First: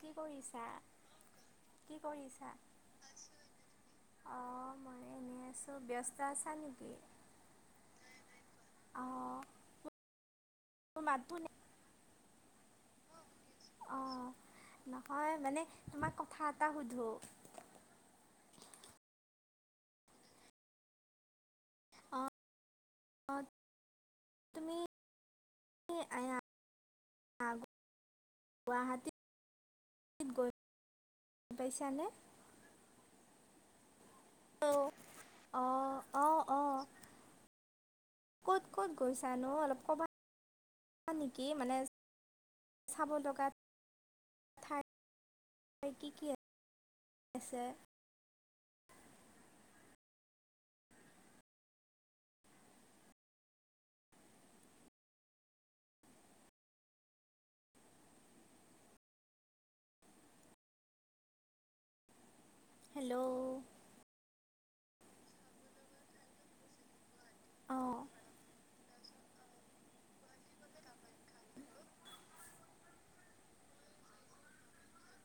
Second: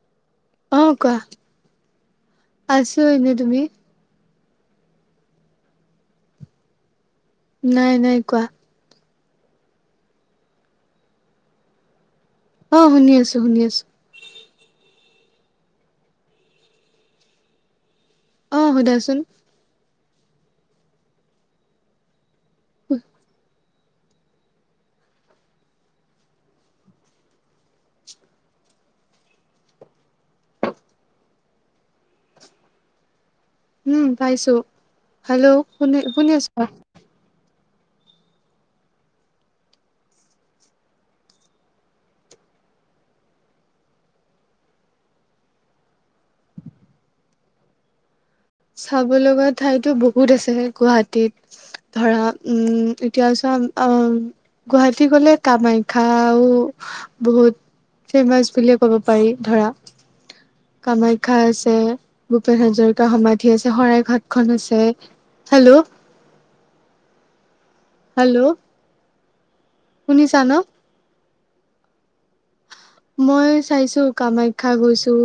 কি কৰিছা? অ কোৱা কি আছো এনে। তুমি? অ মই এনেই আছো। ব্যস্ত আছা নেকি? নাই, নাই। কোৱা। অঁহ মই মাতোঁ নেকি? অহ শুনি আছোঁ শুনি আছোঁ অঁ নহয় মানে তোমাক কথা এটা সুধো অ সোধাচোন অহঁ অহঁ [unintelligible] আইয়া আহঁ গুৱাহাটী গৈ পাইছানে উম পাইছো অঁ হেল্ল' শুনি শুনি অঁ আছাঁ অঁ ক'ত ক'ত গৈছানো অলপ কবা নেকি মানে চাব লগাত ঠাই চাব লগা কি কি আছে চাব লগা ঠাইতো বহুত আছে হে গুৱাহাটীত ধৰা উম এতিয়া চোৱা অ গুৱাহাটী গলে কামাখ্যা আও বহুত ফেমাচ বুলিয়ে ক'ব পাৰি ধৰা কামাখ্যা আছে ভূপেন হাজৰিকা হেল্ল' সমাধি আছে শৰাই ঘাট খন আছে এহ হেল্ল' অঁ হেল্ল' শুনিছা নহ মই চাইছো কামাখ্যা গৈছোঁ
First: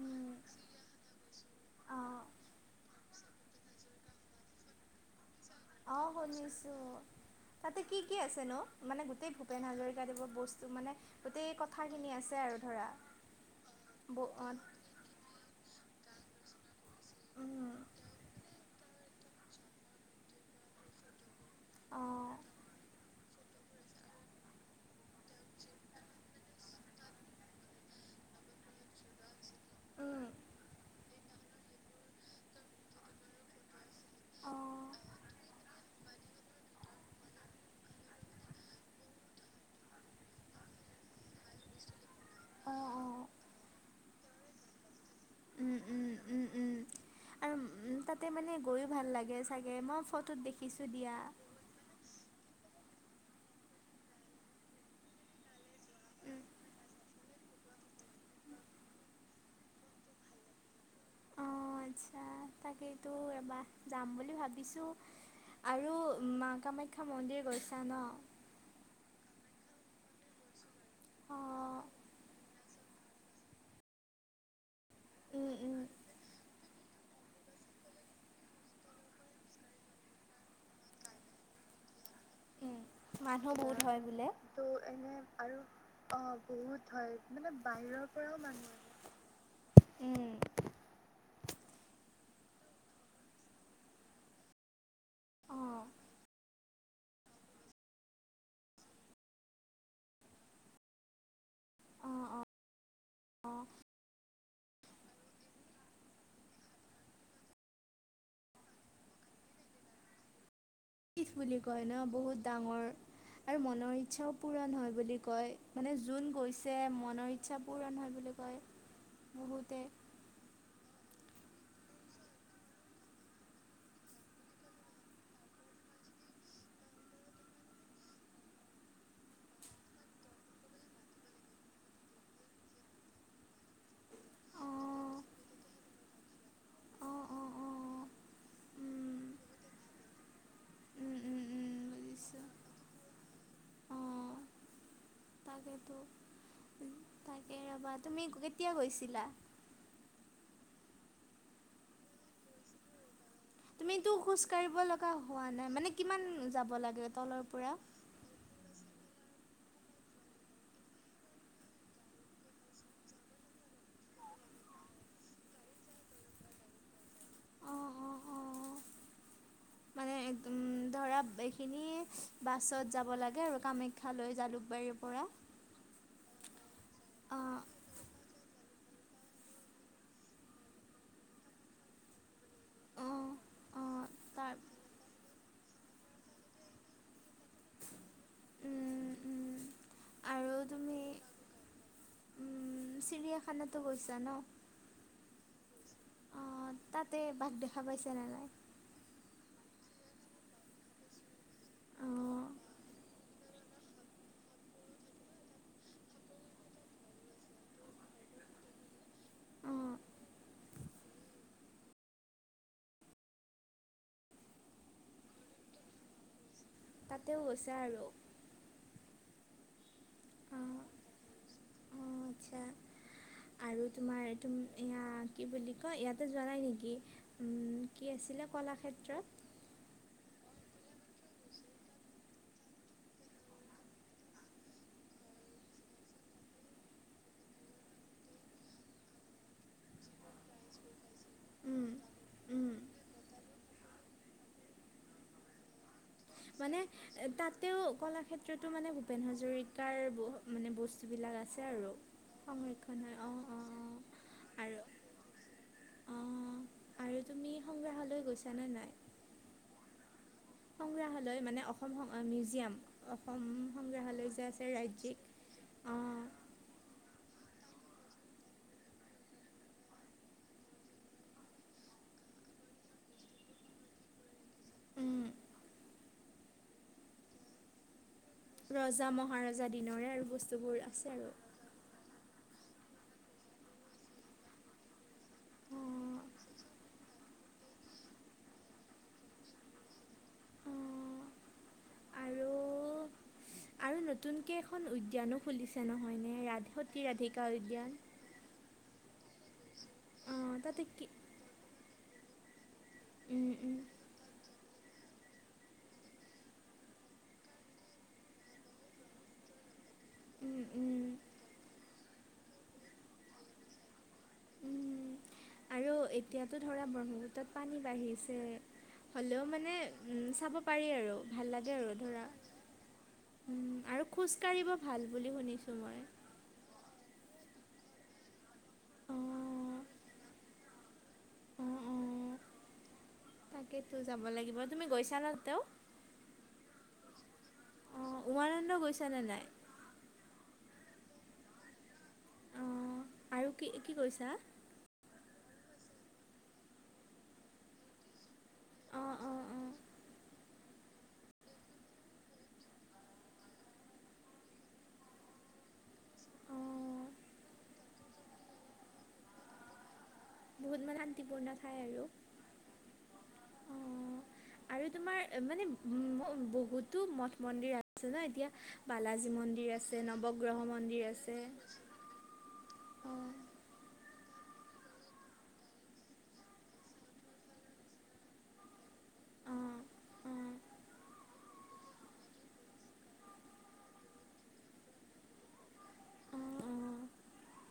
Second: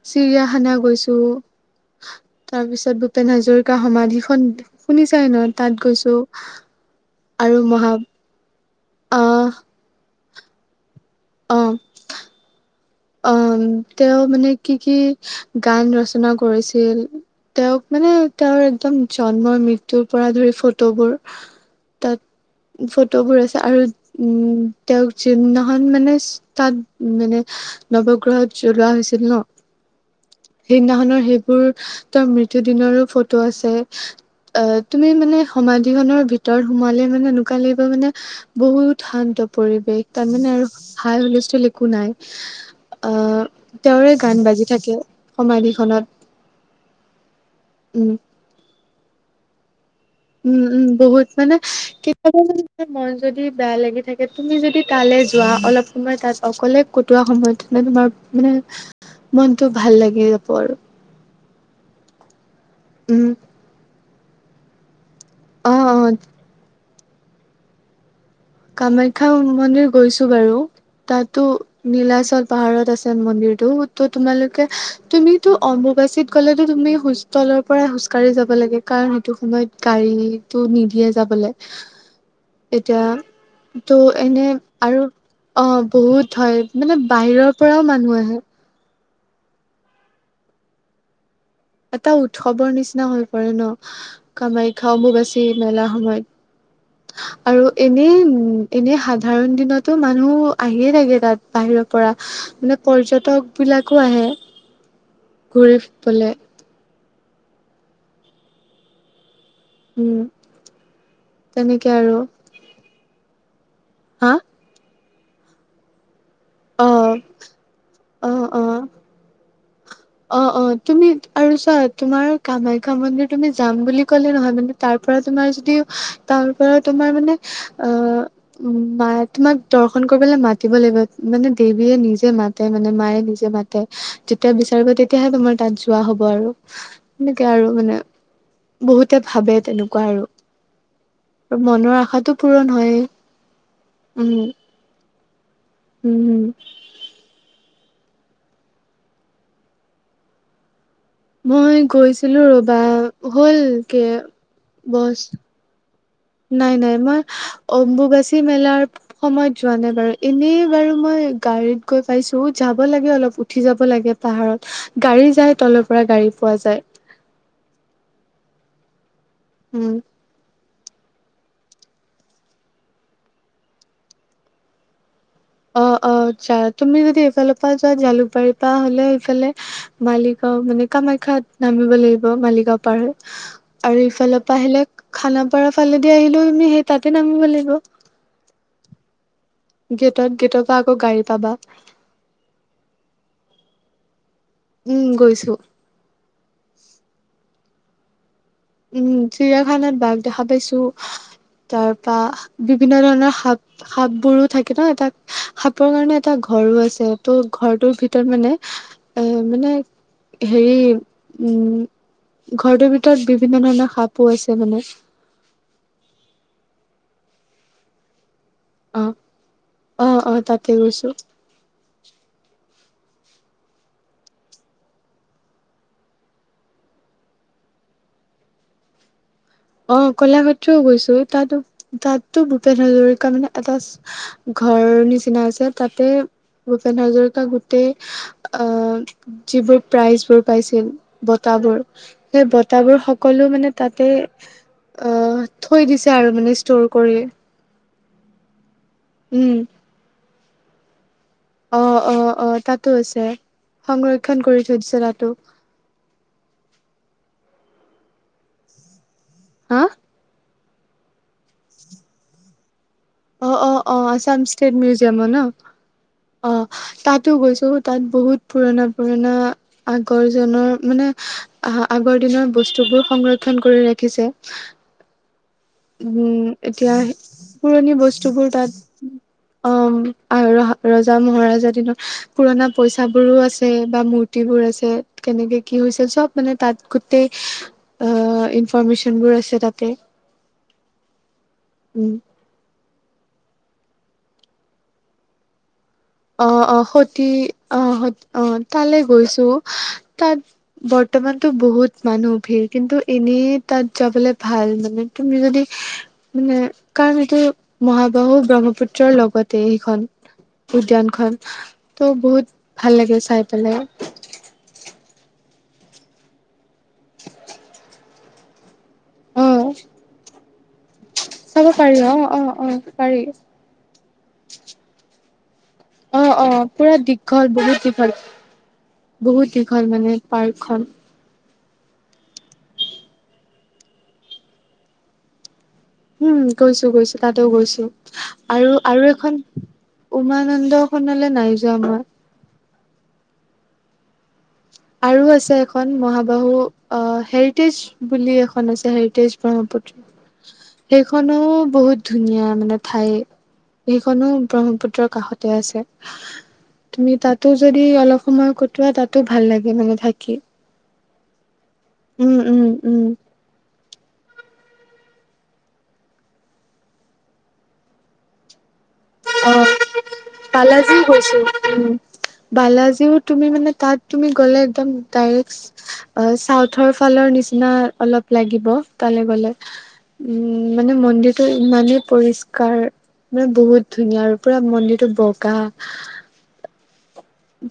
উম, চিৰিয়াখানা গৈছোঁ অঁ তাৰপিছত ভূপেন হাজৰিকা সমাধিখন শুনি চাই নহঁ অ শুনিছো তাতে মহা কি কি আছে নো মানে গোটেই আহ ভূপেন হাজৰিকা দেৱৰ বহুত মানে গোটেই অ কথা খিনি আছে আৰু ধৰা অ ব তেওঁ মানে কি কি গান ৰচনা কৰিছিল উম তেওঁক মানে তেওঁৰ একদম জন্মৰ মৃত্যুৰ পৰা ধৰি ফটোবোৰ তাত অঁ ফটো ফটোবোৰ আছে আৰু উম তেওঁক যিদিনাখন মানে তাত মানে নৱগ্ৰহত জ্বলোৱা হৈছিল নহ উম সেইদিনাখনৰ সেইবোৰ তাৰ মৃত্যু দিনৰো ফটো আছে অ অঁ তুমি মানে সমা গিখনৰ ভিতৰত সোমালে মানে এনেকুৱা লাগিব মানে বহুত শান্ত পৰিৱেশ তাৰ মানে আৰু হাই হুলস্থল একো নাই অঁ অঁ আহ তেওঁৰে গান বাজি থাকে উম সমাধিখনত উম উম উম আৰু উম তাতে মানে গৈ ভাল লাগে চাগে মই ফটোত উম উম দেখিছোঁ দিয়া বহুত মানে কি তোমাৰ মন যদি বেয়া লাগি থাকে তুমি যদি তালে যোৱা অলপ সময় তাত অকলে কটোৱা সময়ত মানে তোমাৰ মানে মনটো ভাল লাগি যাব আৰু তাকেইটো উম এবাৰ যাম বুলি ভাবিছো অ' আৰু অ' মা কামাখ্যা মন্দিৰ গৈছা নহঁ কামাখ্যা মন্দিৰ গৈছো বাৰু তাতো অঁ নীলাচল পাহাৰত আছে মন্দিৰটো ত' তোমালোকে উম তুমিতো উম অম্বুবাচীত গ'লেতো তুমি হোচতেলৰ পৰাই খোজকাঢ়ি যাব লাগে কাৰণ সেইটো সময়ত গাড়ীটো নিদিয়ে যাবলৈ উম, এতিয়া মানুহ বহুত হয় ত' বোলে এনে তহ আৰু এনে আৰু অ বহুত অহ হয় বহুত মানে হয় বাহিৰৰ মানে পৰাও বাহিৰৰ মানুহ আহে পৰাও মানুহ উম এটা উৎসৱৰ নিচিনা হৈ পৰে নহ কামাখ্যা অম্বুবাচী অ', মেলাৰ সময়ত আৰু এনেই এনে সাধাৰণ দিনতো মানুহ আহিয়ে থাকে তাতঁ বাহিৰৰ পৰা অ', অ', মানে পৰ্যটক অ', বিলাকো আহে ঘুৰিবলৈ। উম। পঠ বুলি কয় তেনেকে ন আৰু বহুত ডাঙৰ আৰু মনৰ হা ইচ্ছাও পূৰণ হয় বুলি ক। কয় মানে যোন। হৈছে অ মনৰ ইচ্ছা পূৰণ হয় অ বুলি কয় অ বহুতে। অ অ তুমি আৰু চোৱা তোমাৰ কামাখ্যা মন্দিৰ তুমি যাম বুলি কলে নহয় মানে তাৰ পৰা তোমাৰ যদি। তাৰ পৰা তোমাৰ মানে অ উ মা তোমাক দৰ্শন কৰিবলৈ মাতিব লাগিব। মানে দেৱীয়ে নিজে মাতে মানে মায়ে নিজে মাতে যেতিয়া বিচাৰিব অ', তেতিয়াহে তোমাৰ তাত যোৱা হয়। হব আৰু অ', এনেকে অ', আৰু মানে অ', বহুতে উম। ভাবে তেনেকুৱা আৰু। উম, উম, আৰু উম, মনৰ আশাতটো বুজিছোঁ পূৰণ হয়েই অ'। উম। তাকেতো উম হম। তাকে ৰ'বা তুমি কেতিয়া গৈছিলা। মই গৈছিলো ৰ'বা। হ'ল কে তুমিতো খোজ কঢ়িব লগা বছ হোৱা নাই মানে। কিমান যাব নাই নাই লাগে মই তলৰ পৰা? অম্বুবাচী মেলাৰ। সময়ত যোৱা নাই বাৰু এনেই বাৰু মই গাড়ীত গৈ পাইছো যাব লাগে অলপ উঠি যাব লাগে। পাহাৰত গাড়ী যায় তলৰ পৰা গাড়ী পোৱা যায়। উম। মানে একদম। ধৰা এইখিনি বাছত যাব লাগে আৰু কামাখ্যালৈ জালুকবাৰীৰ পৰা। অ অ আচ্ছা তুমি যদি এইফালৰ অ', পৰা যোৱা জালুকবাৰী। পা হলে সফালে মালিগাঁও মানে কামাখ্যাত নামিব লাগিব মালিগাঁও পাৰ হৈ। অ', অ', আৰু ইফালৰ তাৰ পৰা আহিলে খানাপাৰা ফালেদি আহিলেও তুমি সেই তাতে নামিব লাগিব। উম, উম। গেটত আৰু গেটৰ পৰা আকৌ তুমি গাড়ী পাবা। উম, চিৰিয়াখানাতো গৈছা ন। উম গৈছোঁ। অ তাতে বাঘ দেখা পাইছে নে নাই। উম চিৰিয়াখানাত বাঘ দেখা পাইছো তাৰ পৰা অ', বিভিন্ন ধৰণৰ সাপ সাপ বোৰো থাকে ন এটা সাপৰ কাৰণে এটা ঘ। ঘৰো আছে ত' ঘৰটোৰ ভিতৰত মানে এ মানে। অ', হেৰি উম ঘৰটোৰ ভিতৰত বি। বিভিন্ন ধৰণৰ সাপো আছে মানে। তাতেও গৈছে আৰু। আহ অ তাতে গৈছো। অঁ আচ্ছা আৰু তোমাৰ হেৰি কি কয় এয়াতো পেলাই নিদিয়ে। ক্ষেত্ৰত। অ কলাক্ষেত্ৰত ও গৈছো তাতো তাতো ভূপেন হাজৰিকা মানে এটা। ঘৰ নিচিনা আছে তাতে। ভূপেন হাজৰিকা গোটেই যিবোৰ প্ৰাইজ বোৰ পাইছিল ব। বোৰ উম, সেই উম, বতাবোৰ সকলো মানে তাতে। অ থৈ দিছে আৰু মানে ষ্টৰ কৰি। এ, তাতেও কলাক্ষেত্ৰতো মানে ভূপেন হাজৰিকাৰ বহু মানে বস্তু। আহ অ আহ তাতো হয় আছে অঁ অঁ অঁ সংৰক্ষণ কৰি আৰু থৈ দিছে তাতো। অঁ [unintelligible] আৰু তুমি সংগ্ৰাহালয় গৈছা নে নাই। হা। সংগ্ৰাহালয় মানে অসম মিউজিয়াম। অসম অ অ অ সংগ্ৰহালয় আছাম যে আছে ষ্টেট ৰাজ্যিক মিউজিয়ামৰ ন অঁ অ ত। গৈছো তাত বহুত পুৰণা পুৰণা আগৰজনৰ মানে আগৰ। বস্তুবোৰ সংৰক্ষণ কৰি ৰাখিছে। উম। উম এতিয়া পুৰণি বস্তু বস্তুবোৰ তাত ৰজা মহাৰজা অ দিনৰে আৰু আহ ৰ বস্তুবোৰ আছে ৰজা আৰু মহাৰাজা দিনৰ পুৰণা পইচাবোৰো আছে বা মূৰ্তিবোৰ আছে কেনেকে কি হৈছিল চব মানে তাত গোটেই অ ইনফৰমেশচন বোৰ আছে তাতে। উম। আৰু আৰু নতুনকে এখন উদ্যানো খুলিছে। নহয়নে অ ৰাধ অ সতী সতি ৰাধিকা অ উদ্যান অ তালৈ গৈছো। অঁ তাতে তাত কি বৰ্তমানতো বহুত মানুহ ভিৰ। কিন্তু উম এনেই উম তাত যাবলে ভাল মানে। তুমি যদি মানে কাৰণ এইটো মহাবাহু ব্ৰহ্মপুত্ৰৰ লগতে সেইখন উম। উম উদ্যানখন ত' বহুত ভাল লাগে চাই পেলাই। উম আৰু এতিয়াতো ধৰা ব্ৰহ্মপুত্ৰৰ পানী বাঢ়িছে। হলেও অ মানে উম চাব পাৰি আৰু ভাল চাব লাগে আৰু পাৰি অ ধৰা অ অ পাৰিম আৰু খোজকাঢ়িব ভাল বুলি শুনিছোঁ? মই অ অ পুৰা দীঘল বহুত দীঘল। বহুত অঁ দীঘল মানে পাৰ্কখন। অঁ অঁ তাকেতো যাব লাগিব তুমি গৈছা ন তেওঁ? হুম গৈছো গৈছো। তাতো গৈছো অঁ উমানন্দ আৰু আৰু গৈছানে এখন নাই উমানন্দ খনলে নাই যোৱা মই। অ আৰু কি, কি কৰিছা? আৰু আছে এখন মহাবাহু অ হেৰিটেজ বুলি এখন আছে অঁ হেৰিটেজ অঁ অঁ ব্ৰহ্ম পুত্ৰ। সেইখনো বহুত ধুনীয়া মানে ঠাই সেইখনো ব্ৰহ্মপুত্ৰৰ কাষতে আছে। অঁ তুমি তাতো যদি অলপ সময় কটোৱা তাতো ভাল লাগে মানে থাক বহু মানে শান্তিপূৰ্ণ। ঠাই আৰু উম উম উম অঁ [unintelligible] আৰু তোমাৰ মানে উ বহুতো মঠ মন্দিৰ আছে ন এতিয়া বালাজী অ মন্দিৰ আছে নৱগ্ৰহ বালাজী মন্দিৰ আছে। গৈছো উম। বালাজীও অঁ তুমি মানে তাত তুমি গলে একদম ডাইৰেক্ট অ চাউথৰ ফালৰ নিচিনা অলপ লাগিব তালে গ লে, অঁ অঁ উম মানে মন্দিৰটো ইমানেই পৰিষ্কাৰ মানে বহুত ধুনীয়া আৰু পুৰা মন্দিৰটো বগা। অ অ।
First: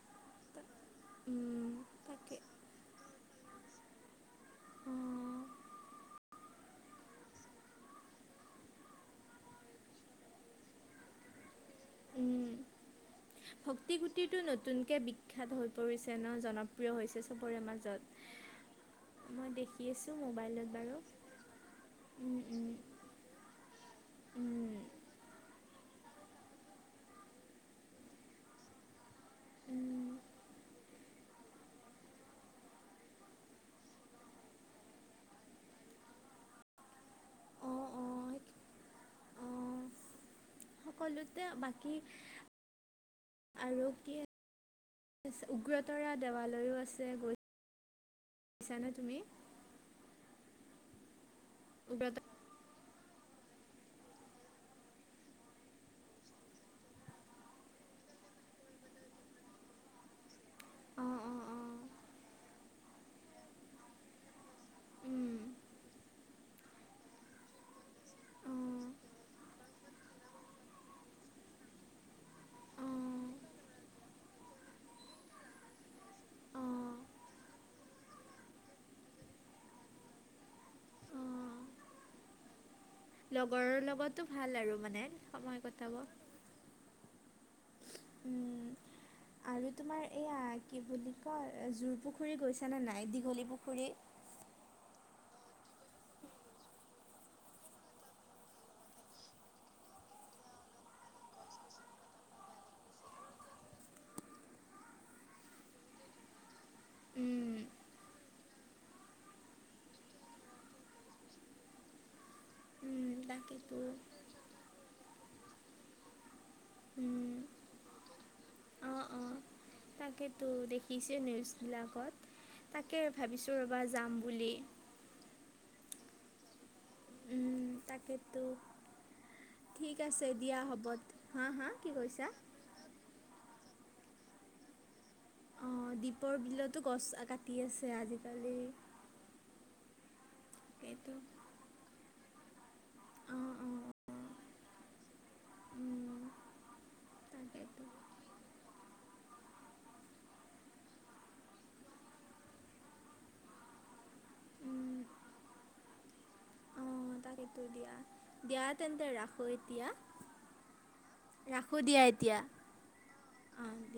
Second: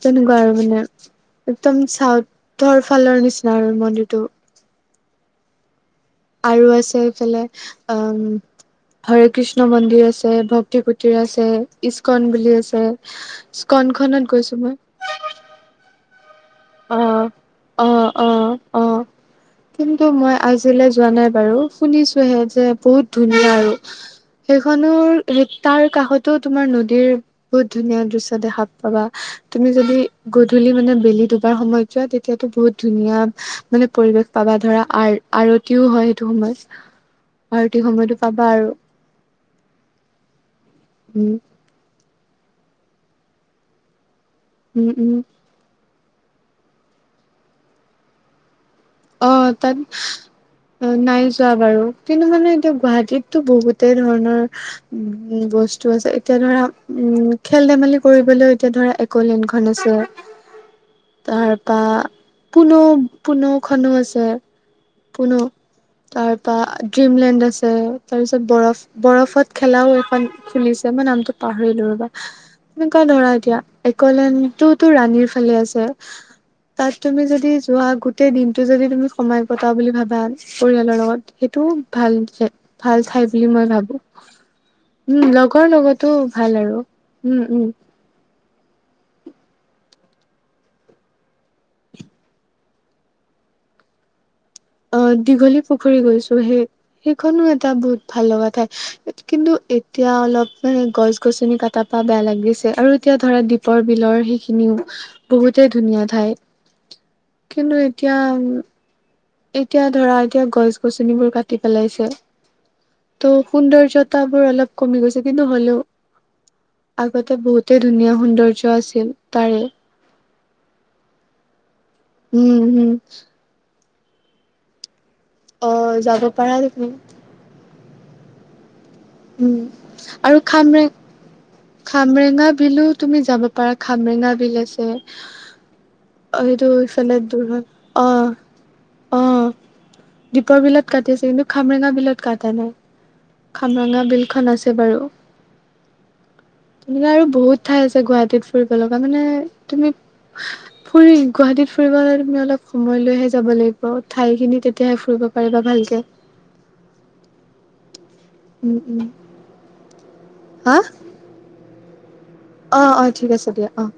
তেনেকুৱা আৰু মানে একদম তাকে চাউথৰ ফালৰ নিচিনা আৰু মন্দিৰটো। অঁ। আৰু আছে এইফালে অহ হৰে কৃষ্ণ মন্দিৰ আছে ভক্তিকুটীৰ আছে, ইস্কন বুলি আছে। ইস্কন ভক্তিকুটীৰ খনত টো গৈছো মই নতুনকে বিখ্যাত হৈ পৰিছে ন? জনপ্ৰিয় অ হৈছে চবৰে অ অ অ মাজত। মই দেখি কিন্তু আছোঁ মই মোবাইলত আজিলৈ বাৰু যোৱা নাই বাৰু। শুনিছোঁহে উম, যে উম, বহুত ধুনীয়া আৰু। উম, সেইখনোৰ তাৰ কাষতো তোমাৰ নদীৰ বহুত ধুনীয়া দৃশ্য দেখা পাবা। তুমি যদি উম, গধূলি মানে বেলি বা সময়ত যোৱা তেতিয়াতো বহুত ধুনীয়া মানে, পৰিবেশ পাবা ধৰা আৰ আৰতিও হয় সেইটো সময়ত। [unintelligible] আৰতি অঁ সময়তটো অঁ পাবা আৰু অঁ উম সকলোতে বাকী আৰু কি উম- উম তৰা দেৱালয়ো আছে গৈ অহ, তাত নাই যোৱা বাৰু উগ্ৰত কিন্তু মানে এতিয়া গুৱাহাটীত তো বহুতেই ধৰণৰ উম বস্তু আছে এতিয়া ধৰা উম খেল -ধেমালি কৰিব বলৈ এতিয়া ধৰা একোলেণ্ডখন আছে। অঁ অঁ অঁ তাৰপা পুনো - পুনোক খনো আছে পোনো উম, বা ড্ৰিমলেণ্ড আছে তাৰ পিছত বৰফ অঁ -বৰফত খেলাও এখন খুলিছে মই নামটো পাহৰিলো ৰবা। এনেকুৱা অঁ ধৰা এতিয়া একলেণ্ডটোতো ৰাণীৰ ফালে আছে তাত অঁ তুমি যদি যোৱা গোটেই দিন টো যদি তুমি সময় কতা বুলি ভাবা পৰিয়ালৰ লগত অঁ সেইটোও ভাল পিছে। ভাল ঠাই বুলি মই লগৰৰ ভাবো লগতো ভাল আৰু মানে উম সময় লগৰ কটাব লগতো ভাল আৰু উম -উম উম, আৰু তোমাৰ এইয়া কি বুলি কয় জোৰ-পুখুৰী গৈছা নে নাই দীঘলী পুখুৰী? [inaudible] অহ, দীঘলী পুখুৰী গৈছো সেই -সেইখনো এটা বহুত ভাল লগা ঠাই কিন্তু এ তিয়া অলপ মানে গছ-গছনি কাটাৰ পৰা বেয়া লাগি গৈছে আৰু এতিয়া ধৰা দীপৰ বিলৰ সেইখিনিও বহুতেই ধুনীয়া ঠাই উম, কিন্তু এতিয়া উম। এতিয়া ধৰা এতিয়া গছ-গছনিবোৰ কাটি পেলাইছে উম, ত' তাকেতো সৌন্দৰ্যতাবোৰ অলপ কমি গৈছে কিন্তু হ'লেও উম, আগতে বহুত ধুনীয়া সৌন্দৰ্য অঁ আছিল অঁ তাৰে। তাকেতো দেখিছে নিউজ বিলাকত উম হম তাকে ভাবিছো ৰ- বা যাম বুলি অহ, যাব পাৰা তুমি। উম, তাকেতো। উম, ঠিক আছে আৰু দিয়া খামৰে হ'ব হা হা কি কৈছা খামৰেঙা বিলো তুমি যাব পাৰা খামৰেঙা বিল আছে। অহ, দ্বীপৰ অ সেইটো বিলতো ইফালে গছ দূৰ কাটি হয় আছে অ আজিকালি অ দীপৰ বিলত তাকেতো কাটিছে কিন্তু খামৰেঙা বিলত কাটা নাই। অঁ অঁ খামৰেঙা বিলখন আছে বাৰু। উম তোমাৰো বহুত তাকেতো ঠাই আছে গুৱাহাটীত ফুৰিব লগা মানে তুমি ফুৰি গুৱাহাটীত ফুৰিব হলে তুমি অলপ সময় লৈহে যাব লাগিব ঠাই খিনি উম তেতিয়াহে ফুৰিব ফুৰিব পাৰিবা ভালকে। সেইটো দিয়া- দিয়া উম তেন্তে উম ৰাখো এতিয়া ৰাখো দিয়া এত অহ -অহ ঠিক আছে দিয়া অহ।